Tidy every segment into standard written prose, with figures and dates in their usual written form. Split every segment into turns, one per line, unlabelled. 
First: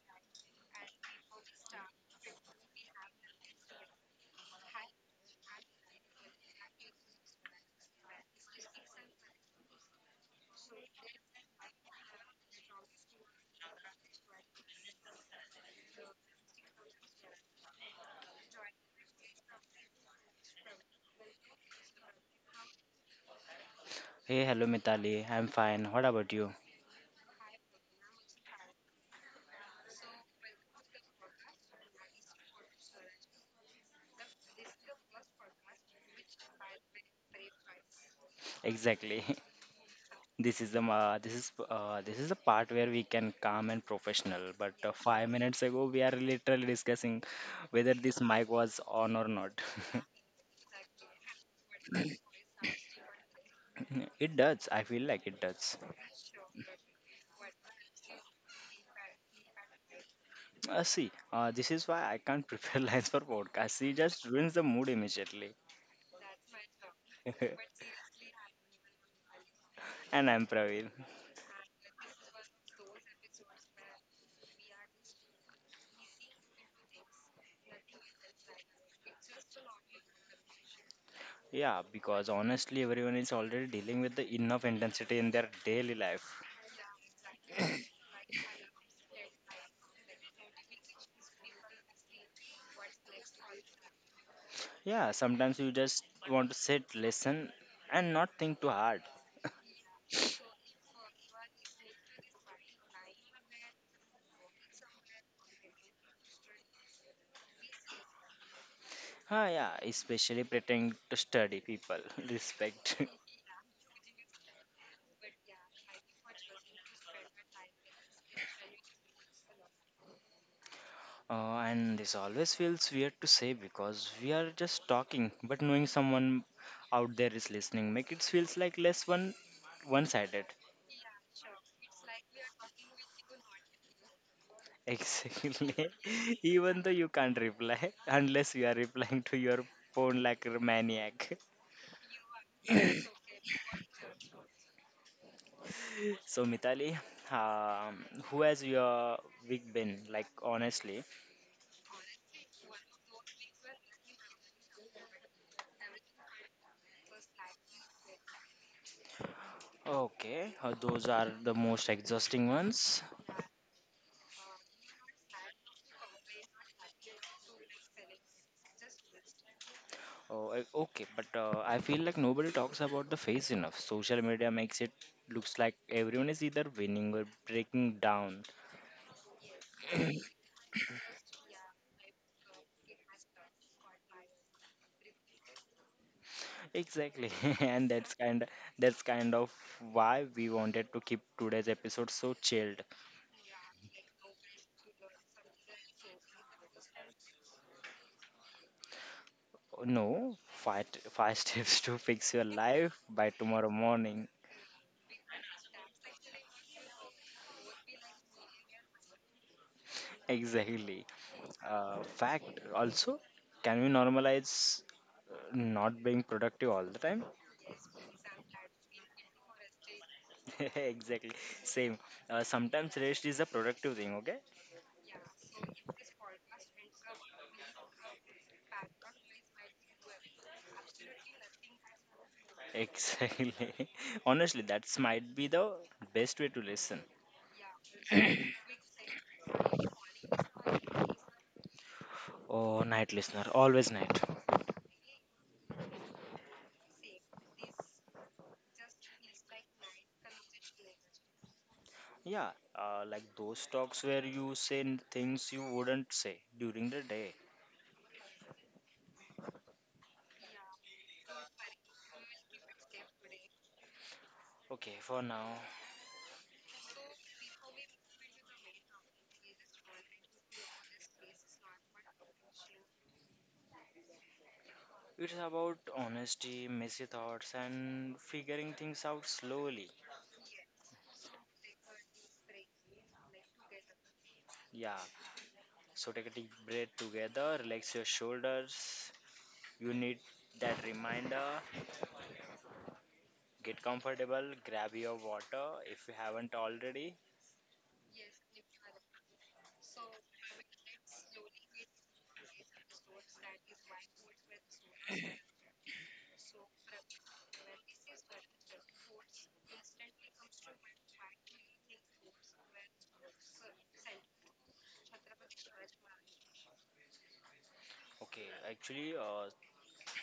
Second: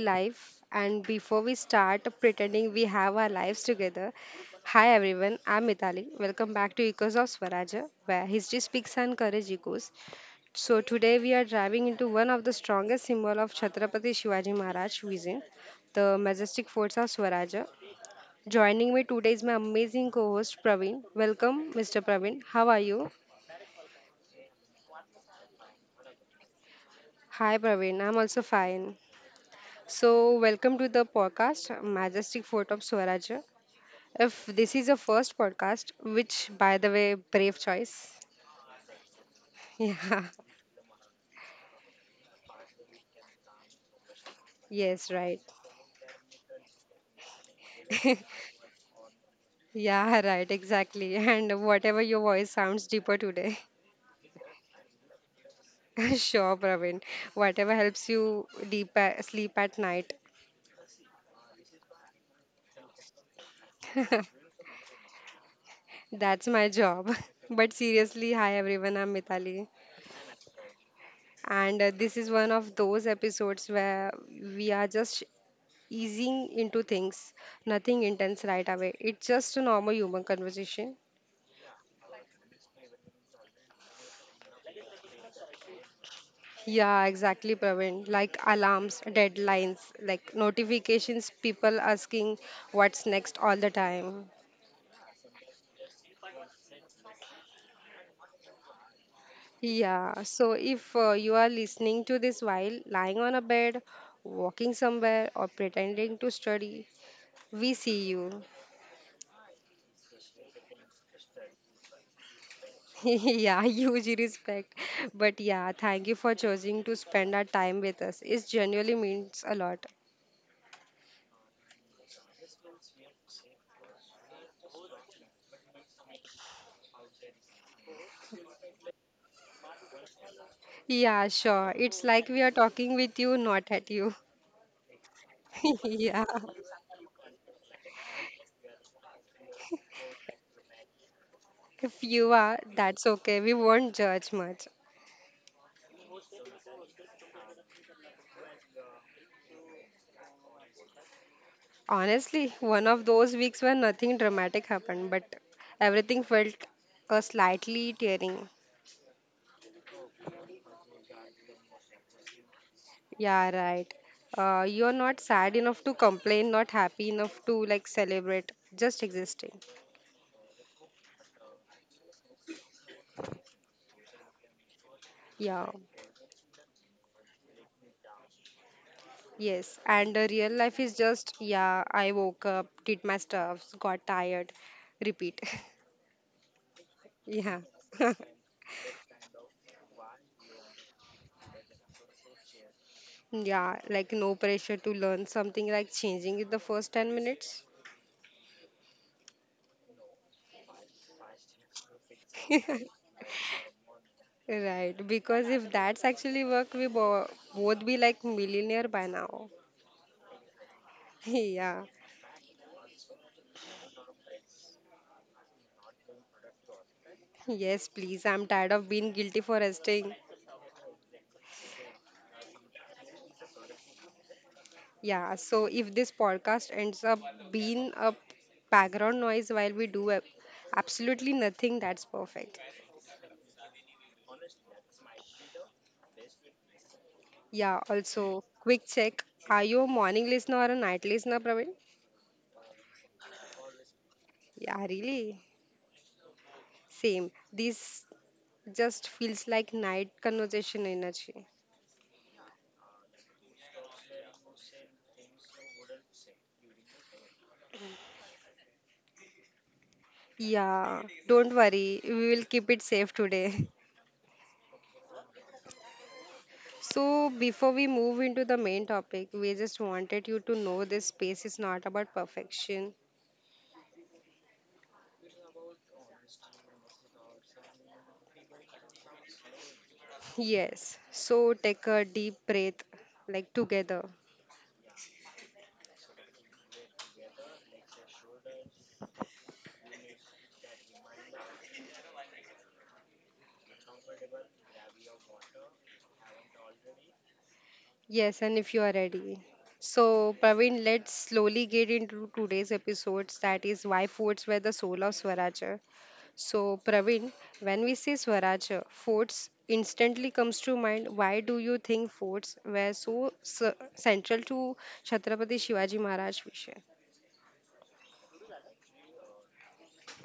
live. And before we start pretending we have our lives together, hi everyone, I'm Mitali. Welcome back to Echoes of Swaraja, where history speaks and courage echoes. So today we are driving into one of the strongest symbol of Chhatrapati Shivaji Maharaj vision, the majestic forts of Swaraja. Joining me today is my amazing co-host Praveen. Welcome, Mr. Praveen. How are you?
Hey, hello Mitali. I'm fine. What about you?
Hi, Praveen. I'm also fine. So, welcome to the podcast, Majestic Fort of Swaraj. If this is your first podcast, which, by the way, brave choice.
Exactly.
Yeah.
This is this is the part where we can calm and professional. But
Yes,
five
right.
minutes ago, we are literally discussing whether this mic was on or not.
Yeah, right, exactly. And whatever your voice sounds deeper today.
It does. I feel like it does.
Sure, Praveen. Whatever helps you sleep at night.
See, this is why I can't prepare lines for podcast. It just ruins the mood immediately.
That's my job. But seriously, hi everyone, I'm Mitali.
And I'm Praveen.
And this is one of those episodes where we are just easing into things, nothing intense right away. It's just a normal human conversation.
Yeah, because honestly, everyone is already dealing with the enough intensity in their daily life.
Yeah, exactly, Praveen. Like alarms, deadlines, like notifications, people asking what's next all the time.
Yeah, sometimes you just want to sit, listen, and not think too hard.
Yeah, so if you are listening to this while lying on a bed, walking somewhere, or pretending to study, we see you.
Ah, yeah, especially pretending to study people. Respect.
Yeah, huge respect. But yeah, thank you for choosing to spend our time with us. It genuinely means a lot.
And this always feels weird to say because we are just talking, but knowing someone out there is listening make it feels like less one-sided.
Yeah, sure. It's like we are talking with you, not at you.
Exactly.
Yeah.
Even though you can't reply unless you are replying to your phone like a maniac.
If you are, that's okay. We won't judge much.
So Mitali, who has your week been like honestly?
Honestly, one of those weeks where nothing dramatic happened, but everything felt slightly tearing.
Okay, those are the most exhausting ones.
Yeah, right. You're not sad enough to complain, not happy enough to like celebrate, just existing.
Oh, okay, but I feel like nobody talks about the face enough. Social media makes it looks
Yeah,
like everyone is either winning or breaking down.
yes. And real life is just, yeah, I woke up, did my stuff, got tired, repeat.
Exactly,
Yeah.
and that's kind of, that's kind of why we wanted to keep today's episode so chilled.
Yeah, like no pressure to learn something like changing in the first 10 minutes.
No, five steps to fix your life by tomorrow morning.
Right, because if that's actually work, we bo both be like millionaire by now.
Exactly.
Yeah.
Fact. Also, can we normalize not being productive all the time?
Yes, please. I'm tired of being guilty for resting.
Exactly. Same. Sometimes rest is a productive thing, okay?
Yeah, so if this podcast ends up being a background noise while we do absolutely nothing, that's perfect.
Exactly. Honestly, that's might be the best way to listen.
Yeah, also, quick check. Are you a morning listener or a night listener, Praveen?
Oh, night listener, always night.
Yeah, really. Same. These just feels like night conversation energy.
Yeah. Like those talks where you say things you wouldn't say during the day.
Yeah, don't worry, we will keep it safe today.
Okay, for now.
So, before we move into the main topic, we just wanted you to know this space is not about perfection.
It's about honesty, messy thoughts, and figuring things out slowly.
Yes, so take a deep breath, like together.
Yeah, so take a deep breath together, relax your shoulders. You need that reminder. Get comfortable, grab your water if you haven't already.
Yes, and if you are ready. So, Praveen, let's slowly get into today's episodes. That is why foods were the soul of Swaraj. So, Praveen, when we say Swaraja, forts instantly comes to mind. Why do you think forts were so central to Chhatrapati Shivaji Maharaj vision?
Okay, actually,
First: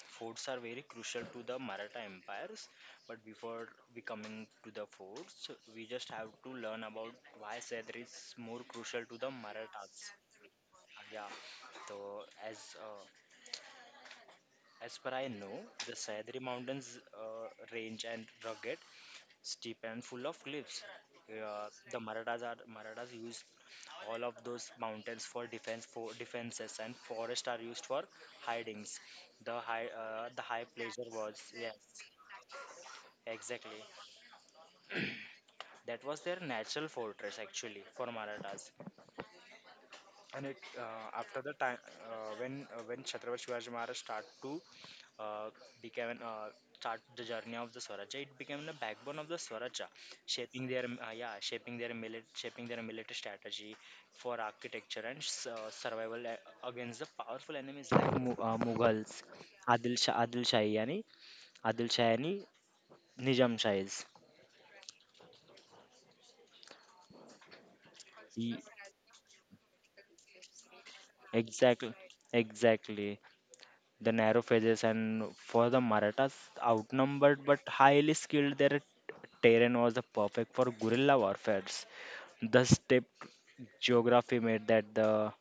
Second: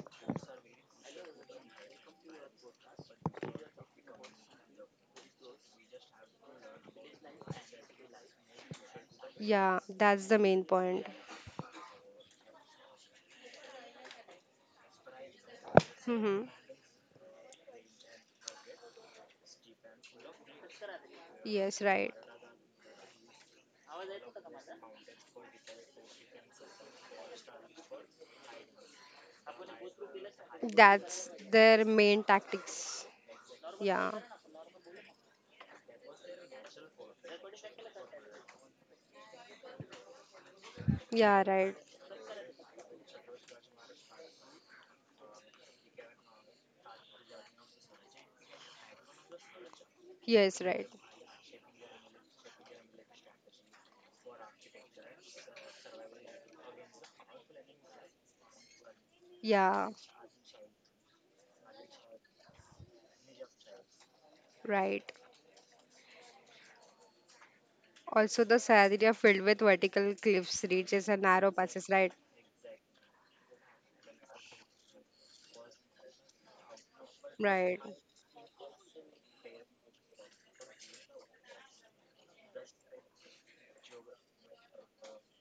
forts are very crucial to the Maratha empires. But before we coming to the forts, we just have to learn about why Cedar is more crucial to the
Yeah,
Marathas.
that's the main point.
Yeah. So uh, as per I know, the Sahyadri
Hmm.
Mountains range and rugged, steep and full of cliffs. Uh,
Yes,
the
right.
Marathas are Marathas used all of those mountains for defense, for defenses, and forests are used for hidings. The high, the high pleasure
That's
was, yes,
their main tactics.
exactly,
Yeah,
that was their natural fortress, actually, for Marathas. And it after
yeah,
the
right.
time, when chhatrapati Shivaji Maharaj start to uh, became start the journey of the Swaraj, it became the backbone of the Swaraj,
Yes, right.
shaping their shaping their military strategy for architecture and survival against the powerful enemies like Mughals,
Yeah,
Adil Shah, Adil Shahi, yani Nizam Shahis.
right. Also,
Ye-
the Saharia filled with vertical cliffs, ridges, and narrow passes.
Exactly,
Right,
exactly. The narrow faces, and for the Marathas, outnumbered but
right.
highly skilled, their terrain was the perfect for guerrilla warfare. The stepped geography made that the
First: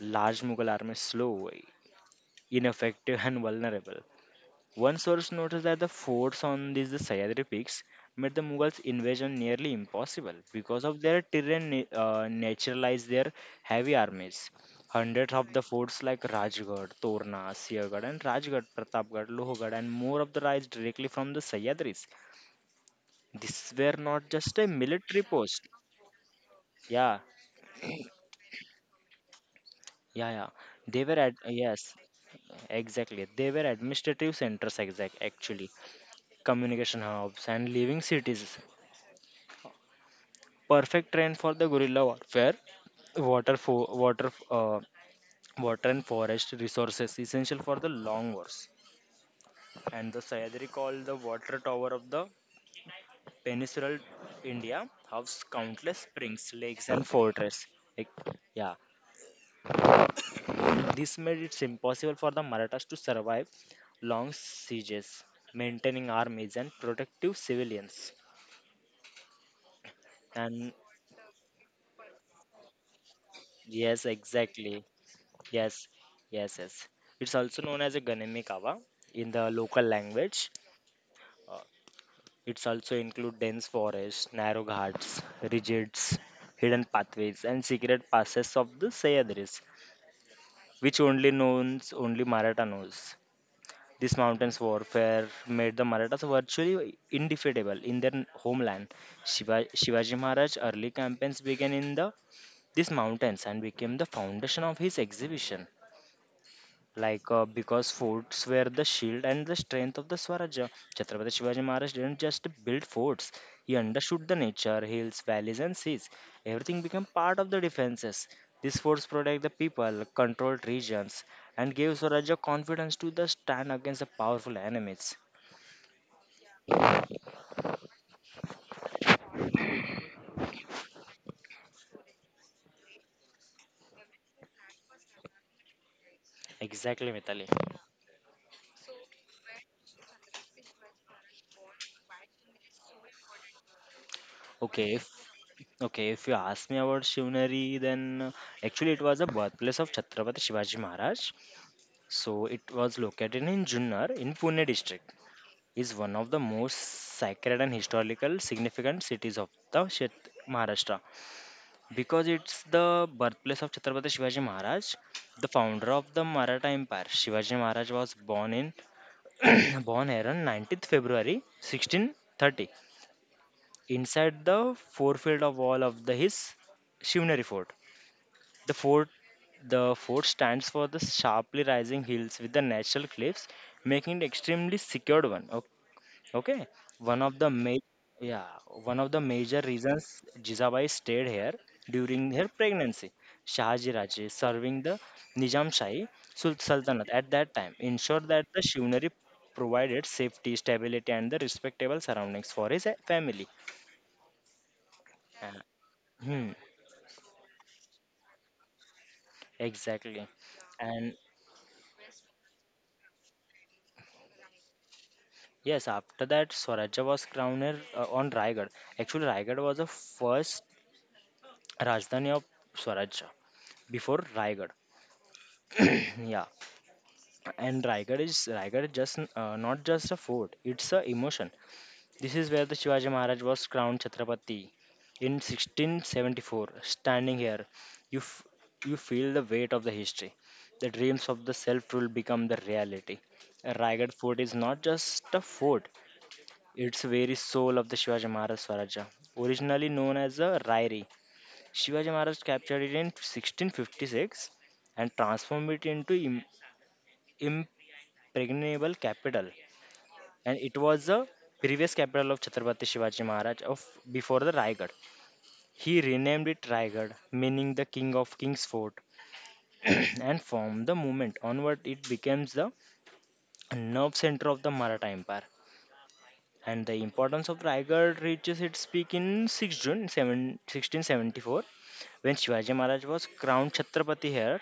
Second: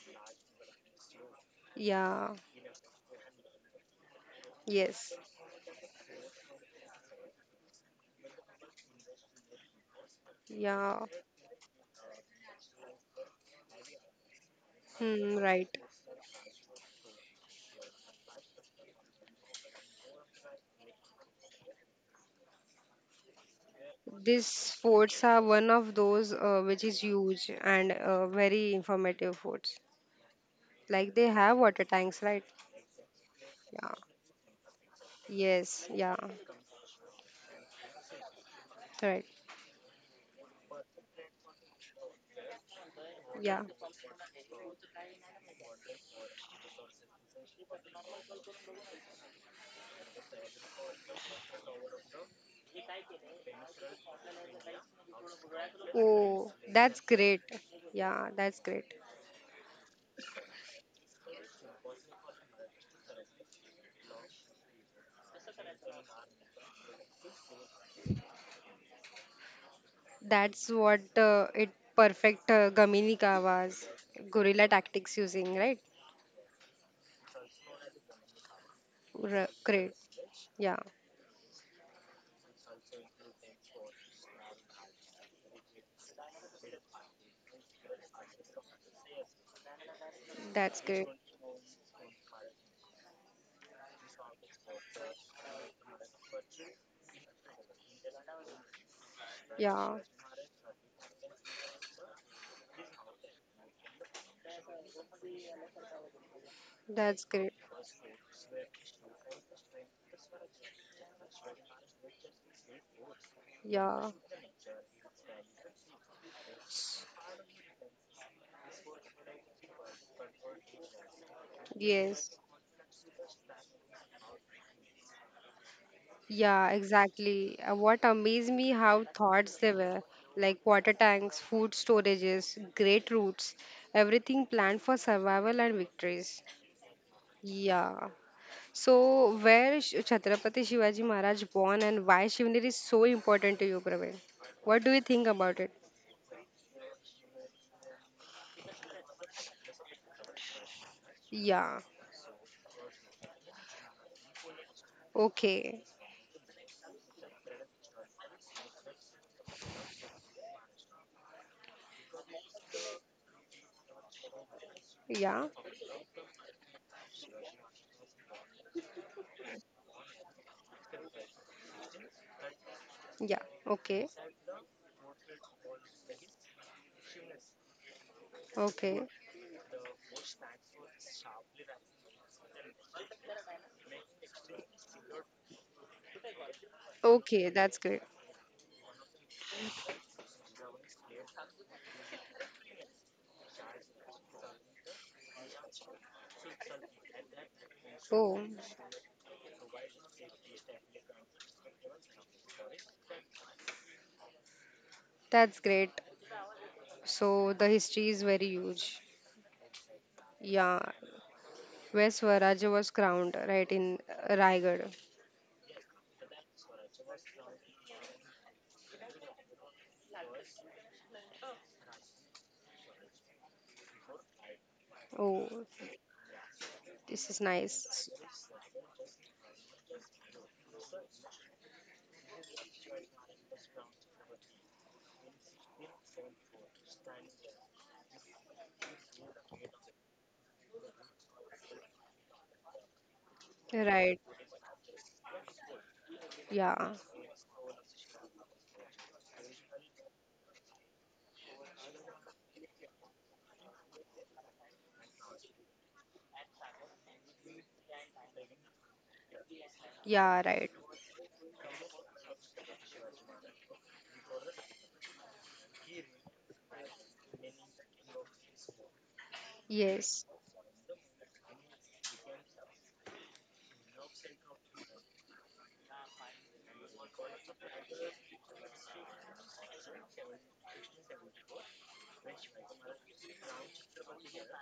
large Mughal army slow,
Yeah,
ineffective, and vulnerable. One
yes,
source noticed that the forts on these the Sahyadri peaks made the Mughals' invasion nearly impossible because
yeah.
of their terrain naturalized their heavy armies. Hundreds
Hmm,
of the
right.
forts like Rajgarh, Torna, Siagarh, and Rajgarh, Pratapgarh, Lohargarh, and more of the rise directly from the Sahyadris. These were not just a
These forts
military
are
post.
one of those which is
Yeah,
huge and very informative forts.
yeah, yeah. They
Like
were
they
at,
have water
yes,
tanks, right?
exactly, they were
Yeah.
administrative centers, exact actually,
Yes. Yeah.
communication hubs and living cities,
Right.
perfect terrain for the gorilla guerrilla where Water,
Yeah.
fo- water, uh, water and forest resources essential for the long wars. And the Sayadri called the water tower of the peninsular India housed countless
Oh,
springs, lakes,
that's
and
great.
fortresses. Like,
Yeah, that's
yeah,
great.
this made it impossible for the Marathas to survive long sieges, maintaining armies and protective civilians.
That's
And
what it perfect Gaminika was
yes,
guerrilla
exactly.
tactics using, right?
Yes, yes, yes. It's also known as a Ganemi Kawa in the local
Great.
language.
Yeah.
Uh, it's also include dense forests, narrow ghats, ridges, hidden pathways, and secret passes of the Sayadris,
That's
which
great.
only knows only Maratha knows. This mountains warfare made the Marathas virtually indefeatable in their homeland.
Yeah.
Shivaji Maharaj's early campaigns began in the these mountains and became the foundation of his exhibition.
That's great.
Because forts were the shield and the strength of the Swaraja. Chhatrapati Shivaji Maharaj didn't just build forts; he
Yeah.
understood the nature, hills, valleys, and seas. Everything became part of the defenses. These forts protect the people, controlled regions, and gave
Yes.
Swaraja confidence to the stand against the powerful enemies.
Yeah, exactly. What amazed me how thoughts they were, like water tanks, food storages, great routes, everything planned for survival and victories.
Exactly, Mitali.
Yeah. So where Chhatrapati Shivaji Maharaj born and why Shivnir is so important to you, Praveen? What do
Okay,
you
if
think about it?
okay, if you ask me about Shivnari, then actually it was the birthplace of Chhatrapati Shivaji Maharaj.
Yeah.
So it was located in Junnar in Pune district.
Okay.
Is one of the most sacred and historical significant cities of the Maharashtra because it's the birthplace of Chhatrapati Shivaji Maharaj,
Yeah.
the founder of the Maratha Empire. Shivaji Maharaj was born in Born here on 19th February 1630
Yeah. Okay.
inside the forefield of wall of the his Shivneri fort. The
Okay.
fort the fort stands for the sharply rising hills with the natural cliffs, making it extremely secured one. Okay? Okay, one of the
Okay.
ma-
That's great.
yeah, one of the major reasons Jizabai stayed here during her pregnancy. Shahaji Raje, serving the Nizam Shahi Sultanate at that time, ensured
Oh,
that the Shivnari provided safety, stability, and the respectable surroundings for his family.
that's
And,
great.
hmm,
So the history is very huge.
exactly.
Yeah,
And
where Swaraja was crowned, right, in Raigad.
yes, after that, Swarajya was crowned her, on Raigad. Actually, Raigad was the first Rajdhani of Swarajya before Raigad.
Oh,
Yeah.
this is
And
nice.
Raigad is not just a fort; it's a emotion. This is where the Shivaji Maharaj was crowned Chhatrapati in 1674. Standing here, you f- you feel the weight of the history. The dreams of the self-rule become the reality. Raigad
Right,
Fort is not just a fort;
yeah,
it's the very soul of the Shivaji Maharaj Swaraja. Originally known as a Rairi, Shivaji Maharaj captured it in 1656 and transformed it into impregnable capital,
yeah,
and
right.
it was the previous capital of Chhatrapati Shivaji Maharaj of before the Raigad. He renamed it Raigad, meaning the king of king's fort,
Yes,
and from the moment onward it becomes the nerve center of the Maratha Empire. And the importance of Raigad reaches its peak in 6 June 7, 1674 when Shivaji Maharaj was crowned Chhatrapati here.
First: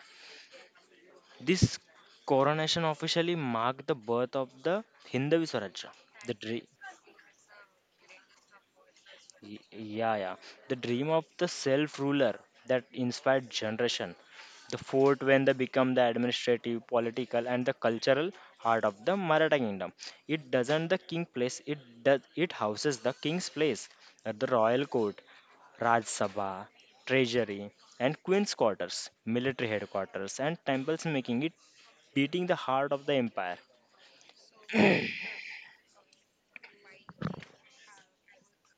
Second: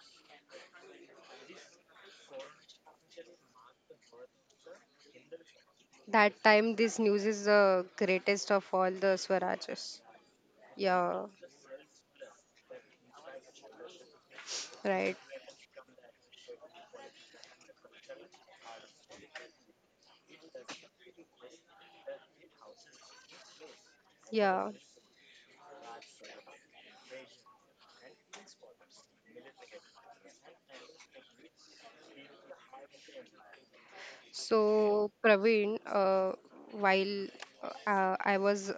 This coronation officially marked the birth of the Hindavi Swaraj,
that
the dra-
time this news is the greatest of all the Swarajas.
Yeah, yeah. The dream of
Yeah,
the self ruler that inspired generation. The
right,
fort when they become the administrative, political, and the cultural heart of the Maratha kingdom. It doesn't the king place. It does. It houses the king's place, the
yeah.
royal court, Raj Sabha, treasury, and queen's quarters, military headquarters, and temples, making it beating the heart of the empire.
So, Praveen, while I was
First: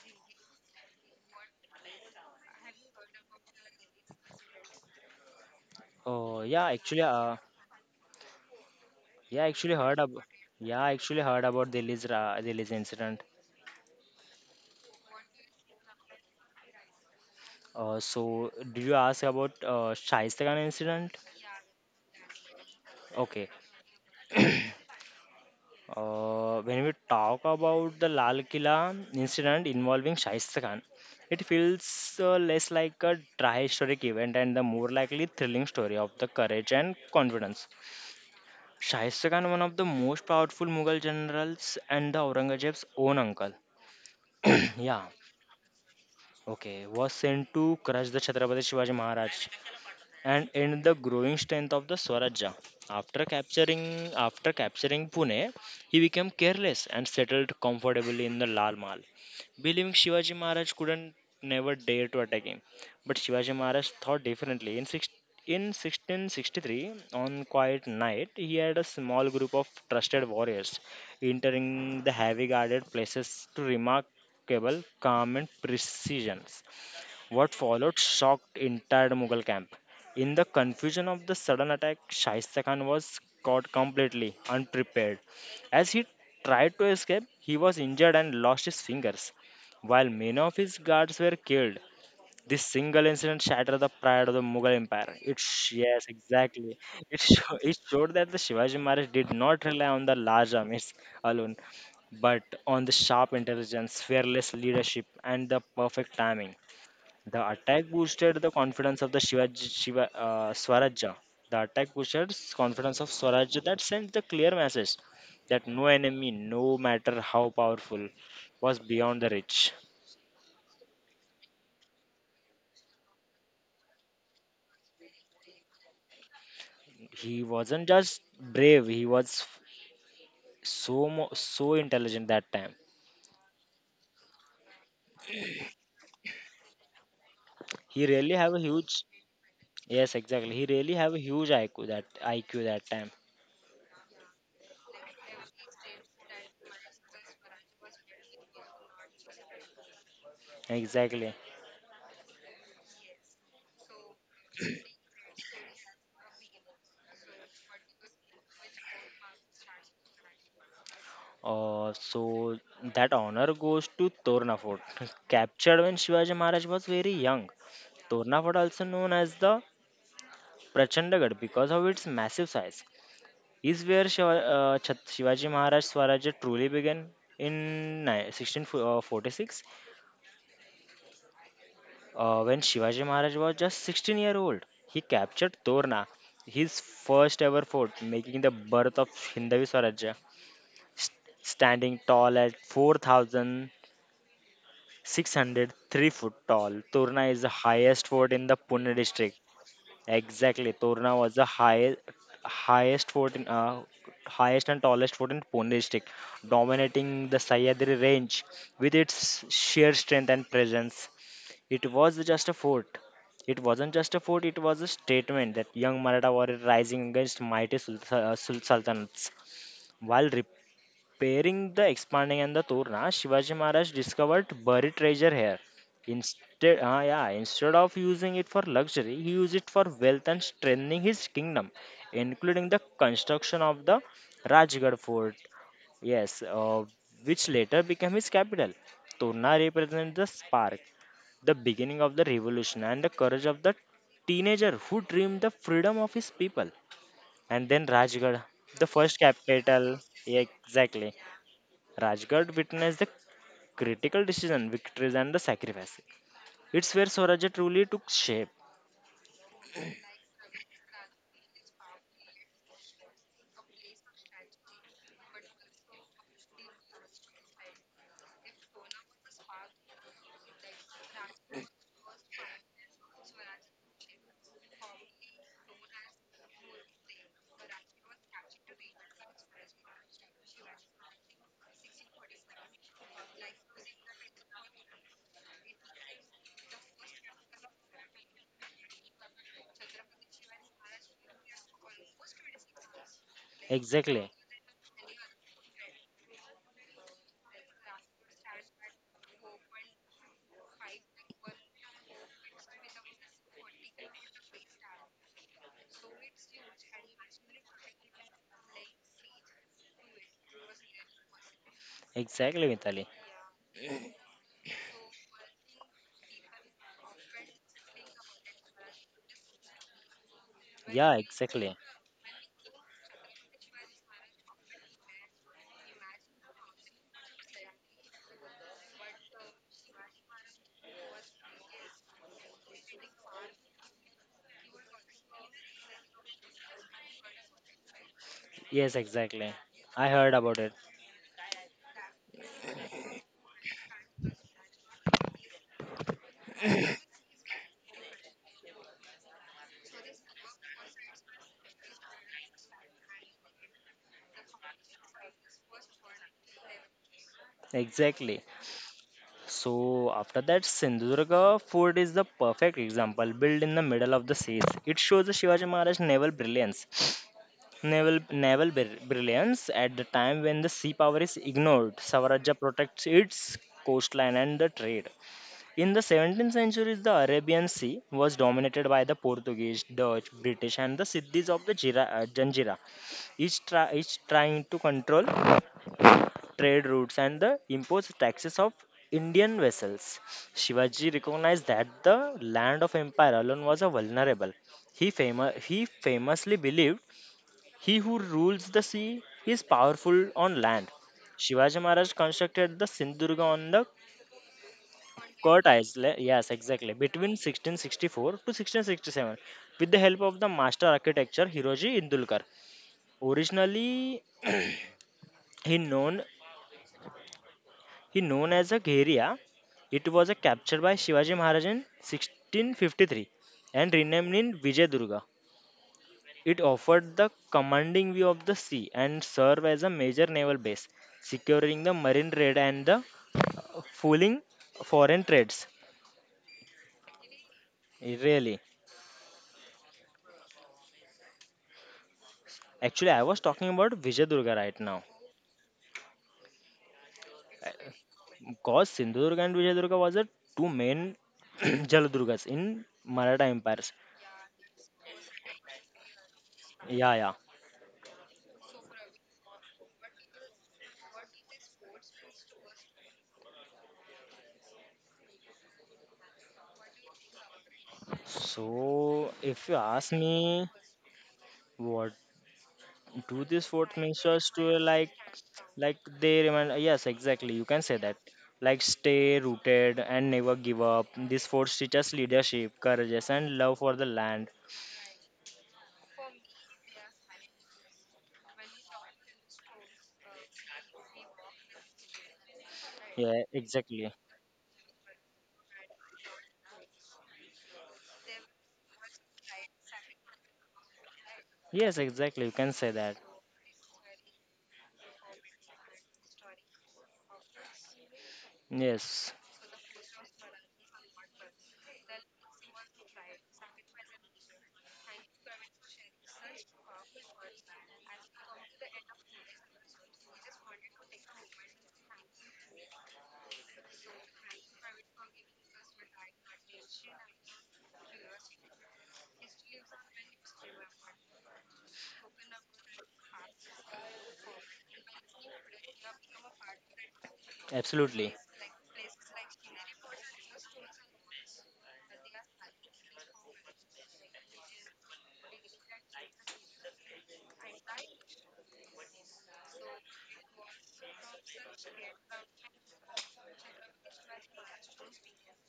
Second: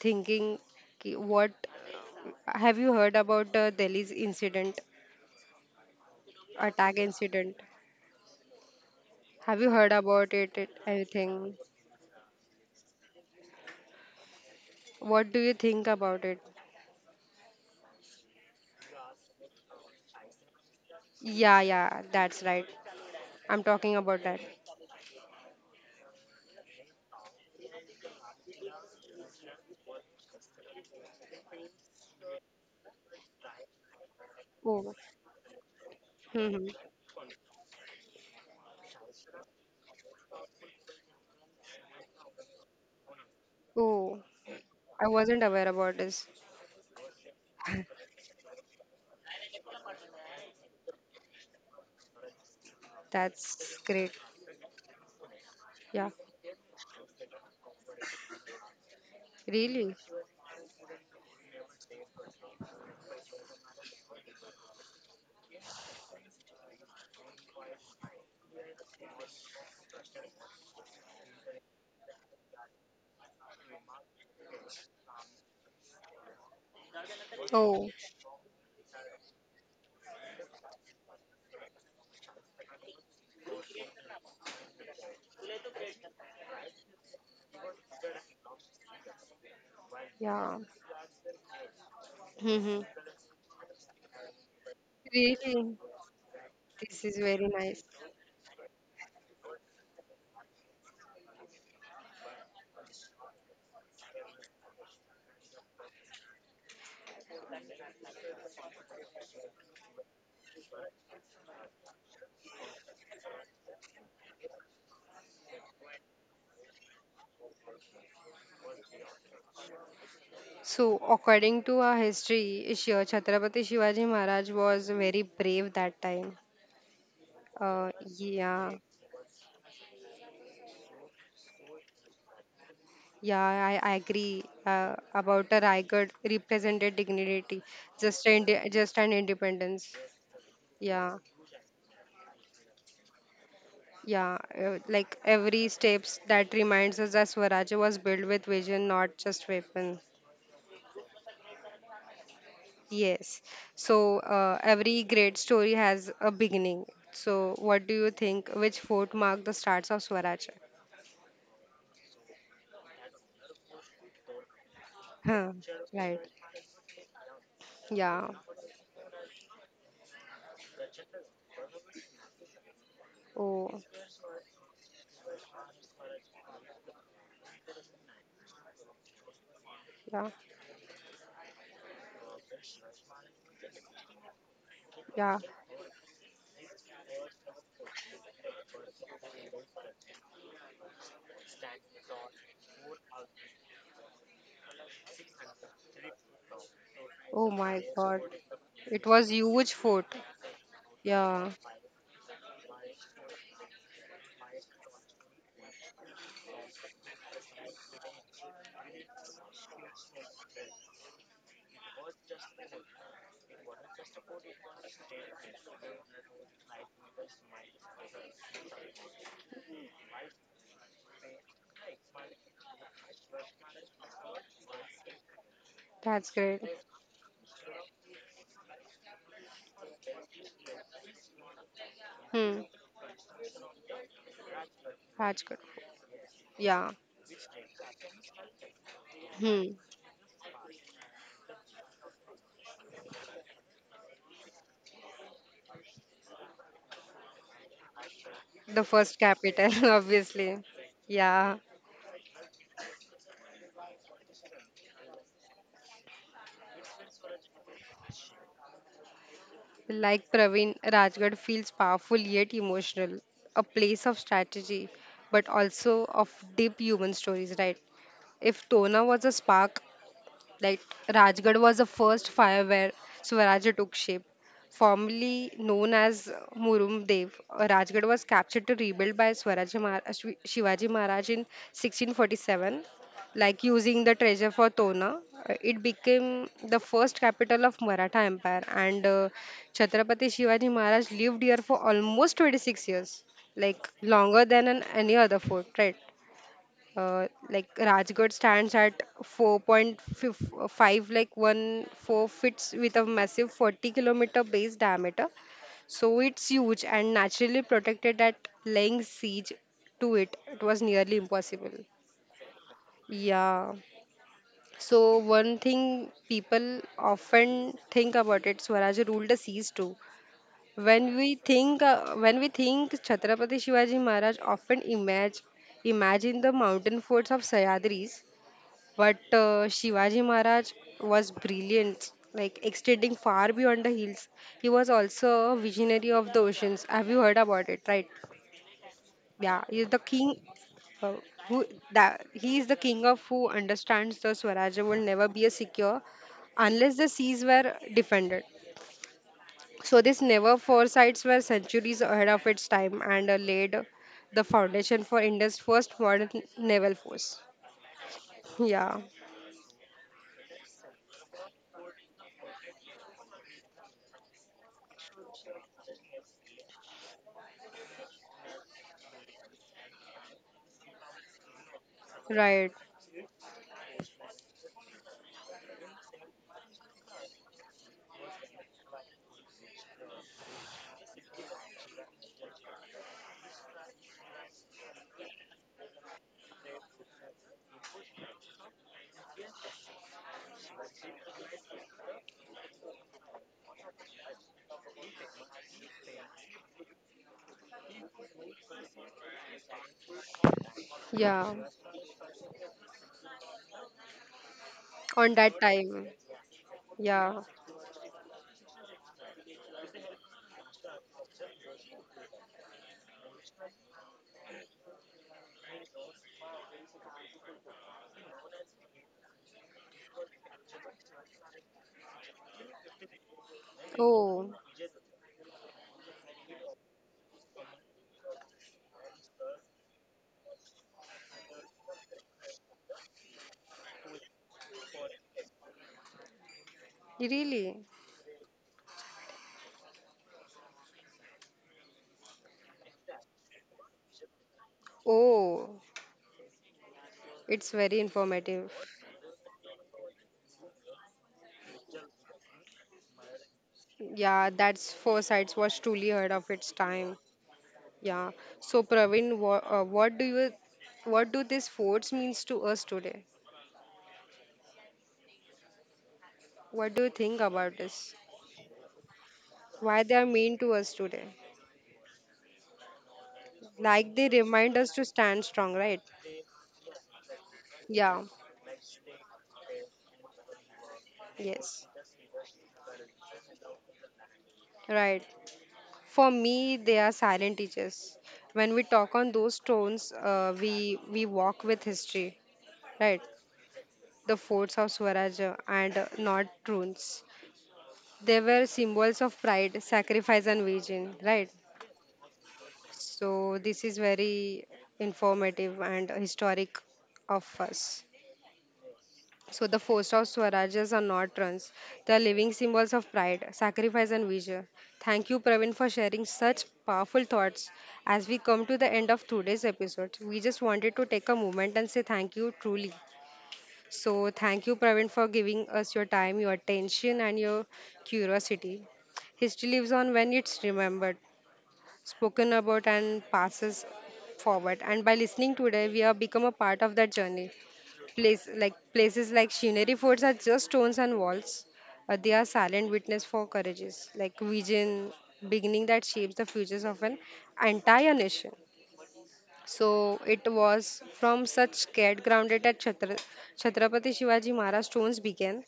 thinking, what have you heard about the Delhi's incident,
Oh
attack incident?
yeah,
Have you
actually
heard
heard about
about it
yeah, actually heard
anything?
about Delhi's incident.
What do you think about it?
So, do you ask about Shaista Khan incident?
Yeah, yeah, that's right.
Okay.
I'm talking about that.
When we talk about the Lal Killa incident involving Shaista Khan, it feels less like a dry historic event and the more
Oh,
likely thrilling story of the
hmm,
courage and confidence. Shaista Khan, one of the most powerful Mughal generals and the Aurangzeb's own uncle.
oh, I
Yeah.
wasn't aware about this.
Okay. Was sent to crush the Chhatrapati Shivaji Maharaj and in the growing strength of the Swarajya. After
That's great.
capturing after capturing Pune, he
Yeah,
became careless and settled comfortably in the Lal Mahal, believing
really.
Shivaji Maharaj couldn't never dare to attack him. But Shivaji Maharaj thought differently. In 1663, on quiet night, he had a small group of trusted warriors entering the heavy guarded places to remarkable calm and precision. What
Oh,
followed shocked entire Mughal camp. In the confusion of the sudden attack, Shaista Khan was caught completely unprepared. As he tried to escape, he was injured and lost his fingers. While many
yeah.
of his guards were killed, this
Hmm.
single incident shattered the pride of the Mughal Empire.
Really,
Yes, exactly.
this is very
It
nice.
showed that the Shivaji Maharaj did not rely on the large armies alone, but on the sharp intelligence, fearless leadership, and the perfect timing. The attack boosted the confidence of the Swaraja. The attack boosted confidence of Swaraja that sent the clear message that no enemy, no matter how powerful, was beyond the reach.
So, according to our history, Shiva Chhatrapati Shivaji Maharaj was very brave that time.
He wasn't just
Yeah.
brave; he was so intelligent that time.
Yeah, I agree about a Raigad represented dignity,
He
just
really
an
have a
just
huge
an independence.
yes, exactly. He really have
Yeah,
a huge IQ that IQ that time.
yeah, like every steps that reminds us that Swaraj was built with vision, not just weapon.
Exactly.
Yes. So every great story has a beginning. So what do you think? Which fort marked the starts of Swaraj?
So that honor goes to Torna Fort,
Huh,
captured when
right.
Shivaji Maharaj was very young.
Yeah.
Torna Fort, also known as the Prachandagarh because of its massive size,
Oh,
is where Shivaji Maharaj Swarajya truly began in 1646.
yeah,
When Shivaji Maharaj was just 16-year-old, he
yeah.
captured Torna, his first ever fort, making the birth of Hindavi Swarajya, standing tall at 4,000. 603 foot tall. Torna is
Oh
the
my
highest
God.
fort in the Pune
It was
district.
huge fort.
Exactly, Torna was the
Yeah,
highest highest fort in uh, highest and tallest fort in Pune district, dominating the Sahyadri range with its sheer strength and presence. It was just a fort. It wasn't just a fort. It was a statement that young Maratha were rising against mighty sultanates while Pairing the expanding and the Turna, Shivaji Maharaj discovered buried treasure here.
that's great.
Instead of using it for luxury, he used it for wealth and strengthening his kingdom,
Hmm,
including the construction of the Rajgarh fort.
that's good.
Yes,
Yeah.
which later became his capital. Turna
Hmm.
represents the spark, the beginning of the revolution, and the courage of the teenager who dreamed the freedom of his people. And then Rajgarh,
The
the
first
first
capital,
capital. Yeah,
obviously.
exactly.
Yeah.
Rajgarh witnessed the critical decision, victories, and the sacrifice. It's where Swaraj truly took shape.
Like Praveen, Rajgarh feels powerful yet emotional. A place of strategy, but also of deep human stories, right? If Tona was a spark, like Rajgarh was the first fire where Swaraj took shape. Formerly known as Murumdev, Rajgarh was captured to rebuild by Shivaji Maharaj in 1647. Like using the treasure for Tona, it became the first capital of Maratha Empire, and Chhatrapati Shivaji Maharaj lived here for almost 26 years, like
Exactly.
longer than an, any other fort, right? Like Rajgarh stands at 4.5, like 14 fits with a massive 40-kilometer base diameter, so it's huge and naturally protected that laying siege to it, it was nearly impossible.
Exactly, Mitali.
Yeah. So one thing people often think about it, Swaraj ruled the seas too. When
Yeah,
we
exactly.
think Chhatrapati Shivaji Maharaj, often imagine imagine the mountain forts of Sayadris, but Shivaji Maharaj was brilliant, like extending far beyond the hills. He was also a visionary of the oceans. Have you heard about it, right?
Yes, exactly.
Yeah, he is the
I heard
king.
about it.
Uh, who that he is the king of who understands the Swaraj will never be a secure unless the seas were defended. So this never foresights were centuries ahead of its time, and laid the foundation for India's first modern naval force.
Exactly.
Yeah,
So after that, Sindhudurga fort is the perfect example, built in the middle of the seas. It shows the Shivaji Maharaj naval brilliance, brilliance at the time when the sea power is ignored. Savaraja
right.
protects its coastline and the trade. In the 17th century, the Arabian Sea was dominated by the Portuguese, Dutch, British, and the Siddhis of the Janjira, each trying to control trade routes and the imposed taxes of Indian vessels. Shivaji recognized that the land of empire alone was a vulnerable. He, he famously believed he who rules the sea is powerful on land.
Yeah.
Shivaji Maharaj constructed the Sindhudurga on the
On that
Kurt
time.
Island, yes, exactly, between
Yeah.
1664 to 1667 with the help of the master architecture Hiroji Indulkar. Originally he known He known as a Gheriya. It was a captured by Shivaji Maharaj in 1653 and renamed
Oh,
in Vijayadurga. It offered the commanding view of the sea and served as a major naval base, securing the marine trade and the fooling foreign trades.
really?
Really, actually, I was talking about Vijayadurga right now
Oh, it's very informative.
because Sindhudurga and Vijayadurga was the two main Jaladurgas in Maratha empires.
Yeah, that's four sides was truly ahead of its
Yeah,
time.
yeah.
Yeah. So Praveen, what do these forts means to us today? What do you think about this?
So if you
Why
ask
they are mean
me,
to us today?
what do these fourth
Like they
ministers to,
remind us to stand strong,
like
right?
they remind, yes, exactly, you can say that,
Yeah.
like stay rooted and never give up. This force
Yes.
teaches leadership, courage, and love for the land.
Right. For me, they are silent teachers. When we talk on those tones, we walk with history, right?
Yeah, exactly.
The forts of Swaraja and not runes. They were symbols of pride, sacrifice, and vision, right?
Yes, exactly, you can say that.
So this is very informative and historic of us.
Yes,
So the force of Swarajas are not runs. They are living symbols of pride, sacrifice and vision. Thank you Praveen for sharing such powerful thoughts. As we come to the end of today's episode, we just wanted to take a moment and say thank you truly. So thank you Praveen for giving us your time, your attention and your curiosity. History lives on when it's remembered, spoken about and passes forward. And by listening today, we have become a part of that journey.
absolutely.
Place like places like scenery forts are just stones and walls. They are silent witness for courageous, like vision, beginning that shapes the futures of an entire nation. So it was from such scared grounded at Chhatrapati Shivaji Maharaj stones began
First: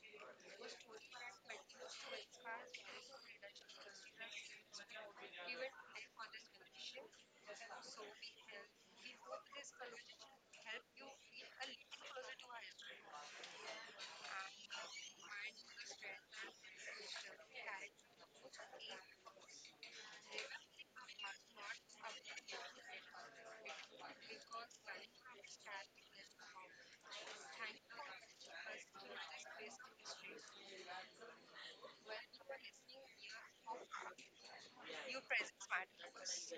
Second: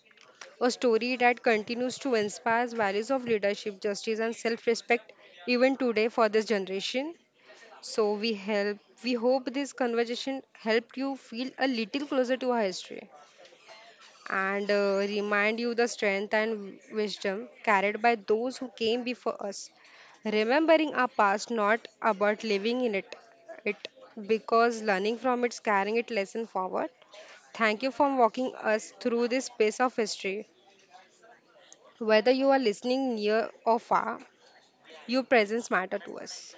a story that continues to inspire values of leadership, justice, and self-respect even today for this generation. So we hope this conversation helped you feel a little closer to our history and remind you the strength and wisdom carried by those who came before us. Remembering our past, not about living in it, it because learning from it, carrying it lesson forward. Thank you for walking us through this space of history. Whether you are listening near or far, your presence matter to us.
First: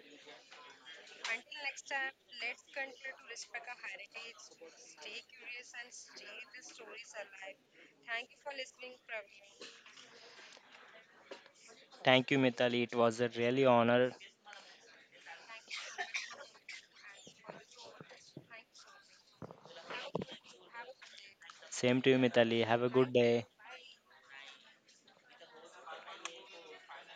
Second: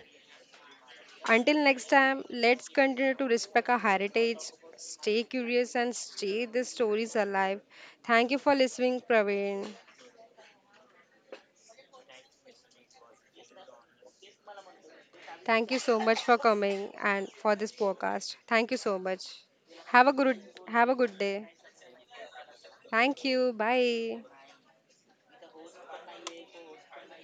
Until next time, let's continue to respect our heritage, stay curious, and stay the stories alive. Thank you for listening, Praveen.
Thank you, Mitali. It was a really honor.
Thank you so much for coming and for this podcast. Thank you so much. Have a good have a good day.
Same to you, Mitali. Have a good
Thank
day.
you. Bye.